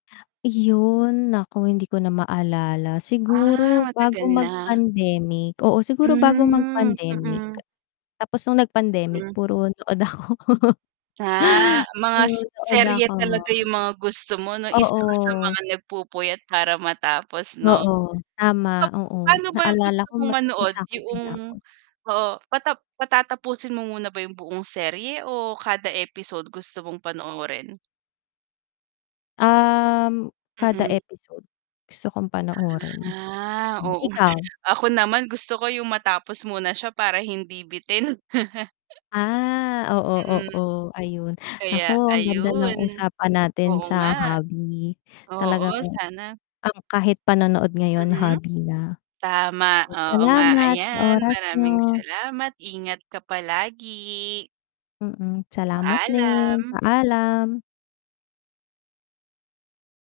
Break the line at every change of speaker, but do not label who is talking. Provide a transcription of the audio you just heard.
Iyon, naku hindi ko na maalala siguro
Ah,
bago
matagal na.
mag-pandemic, oo, siguro bago
Hmm,
mag-pandemic.
mm.
Tapos nung nag-pandemic
Hmm.
puro nood ako.
Ah, mga
Puro nood
serye
ako.
talaga yung mga gusto mo 'no, isa ka sa
Oo.
mga nagpupuyat para matapos 'no?
Oo, tama, oo.
Papaano ba
Naalala
gusto
ko
mong
may
manood
isa akong
yong
tinapos.
oo, patap patatapusin mo muna ba yung buong serye o kada episode gusto mong panoorin?
Um, kada
Mm.
episode gusto kong panoorin.
Ah,
Hmm,
oo.
ikaw?
Ako naman gusto ko yung matapos muna siya para hindi bitin.
Ah, oo,
Mm.
oo, ayun.
Kaya
Naku, ang ganda ng
ayun,
usapan natin
oo
sa
nga.
hobby.
Oo.
Talagang
sana.
ang kahit panonood ngayon,
Mm.
hobby na.
Tama,
Sige,
oo, nga,
salamat sa
ayan.
oras niyo.
Maraming salamat, ingat ka palagi.
Mm, salamat din.
Paalam.
Paalam.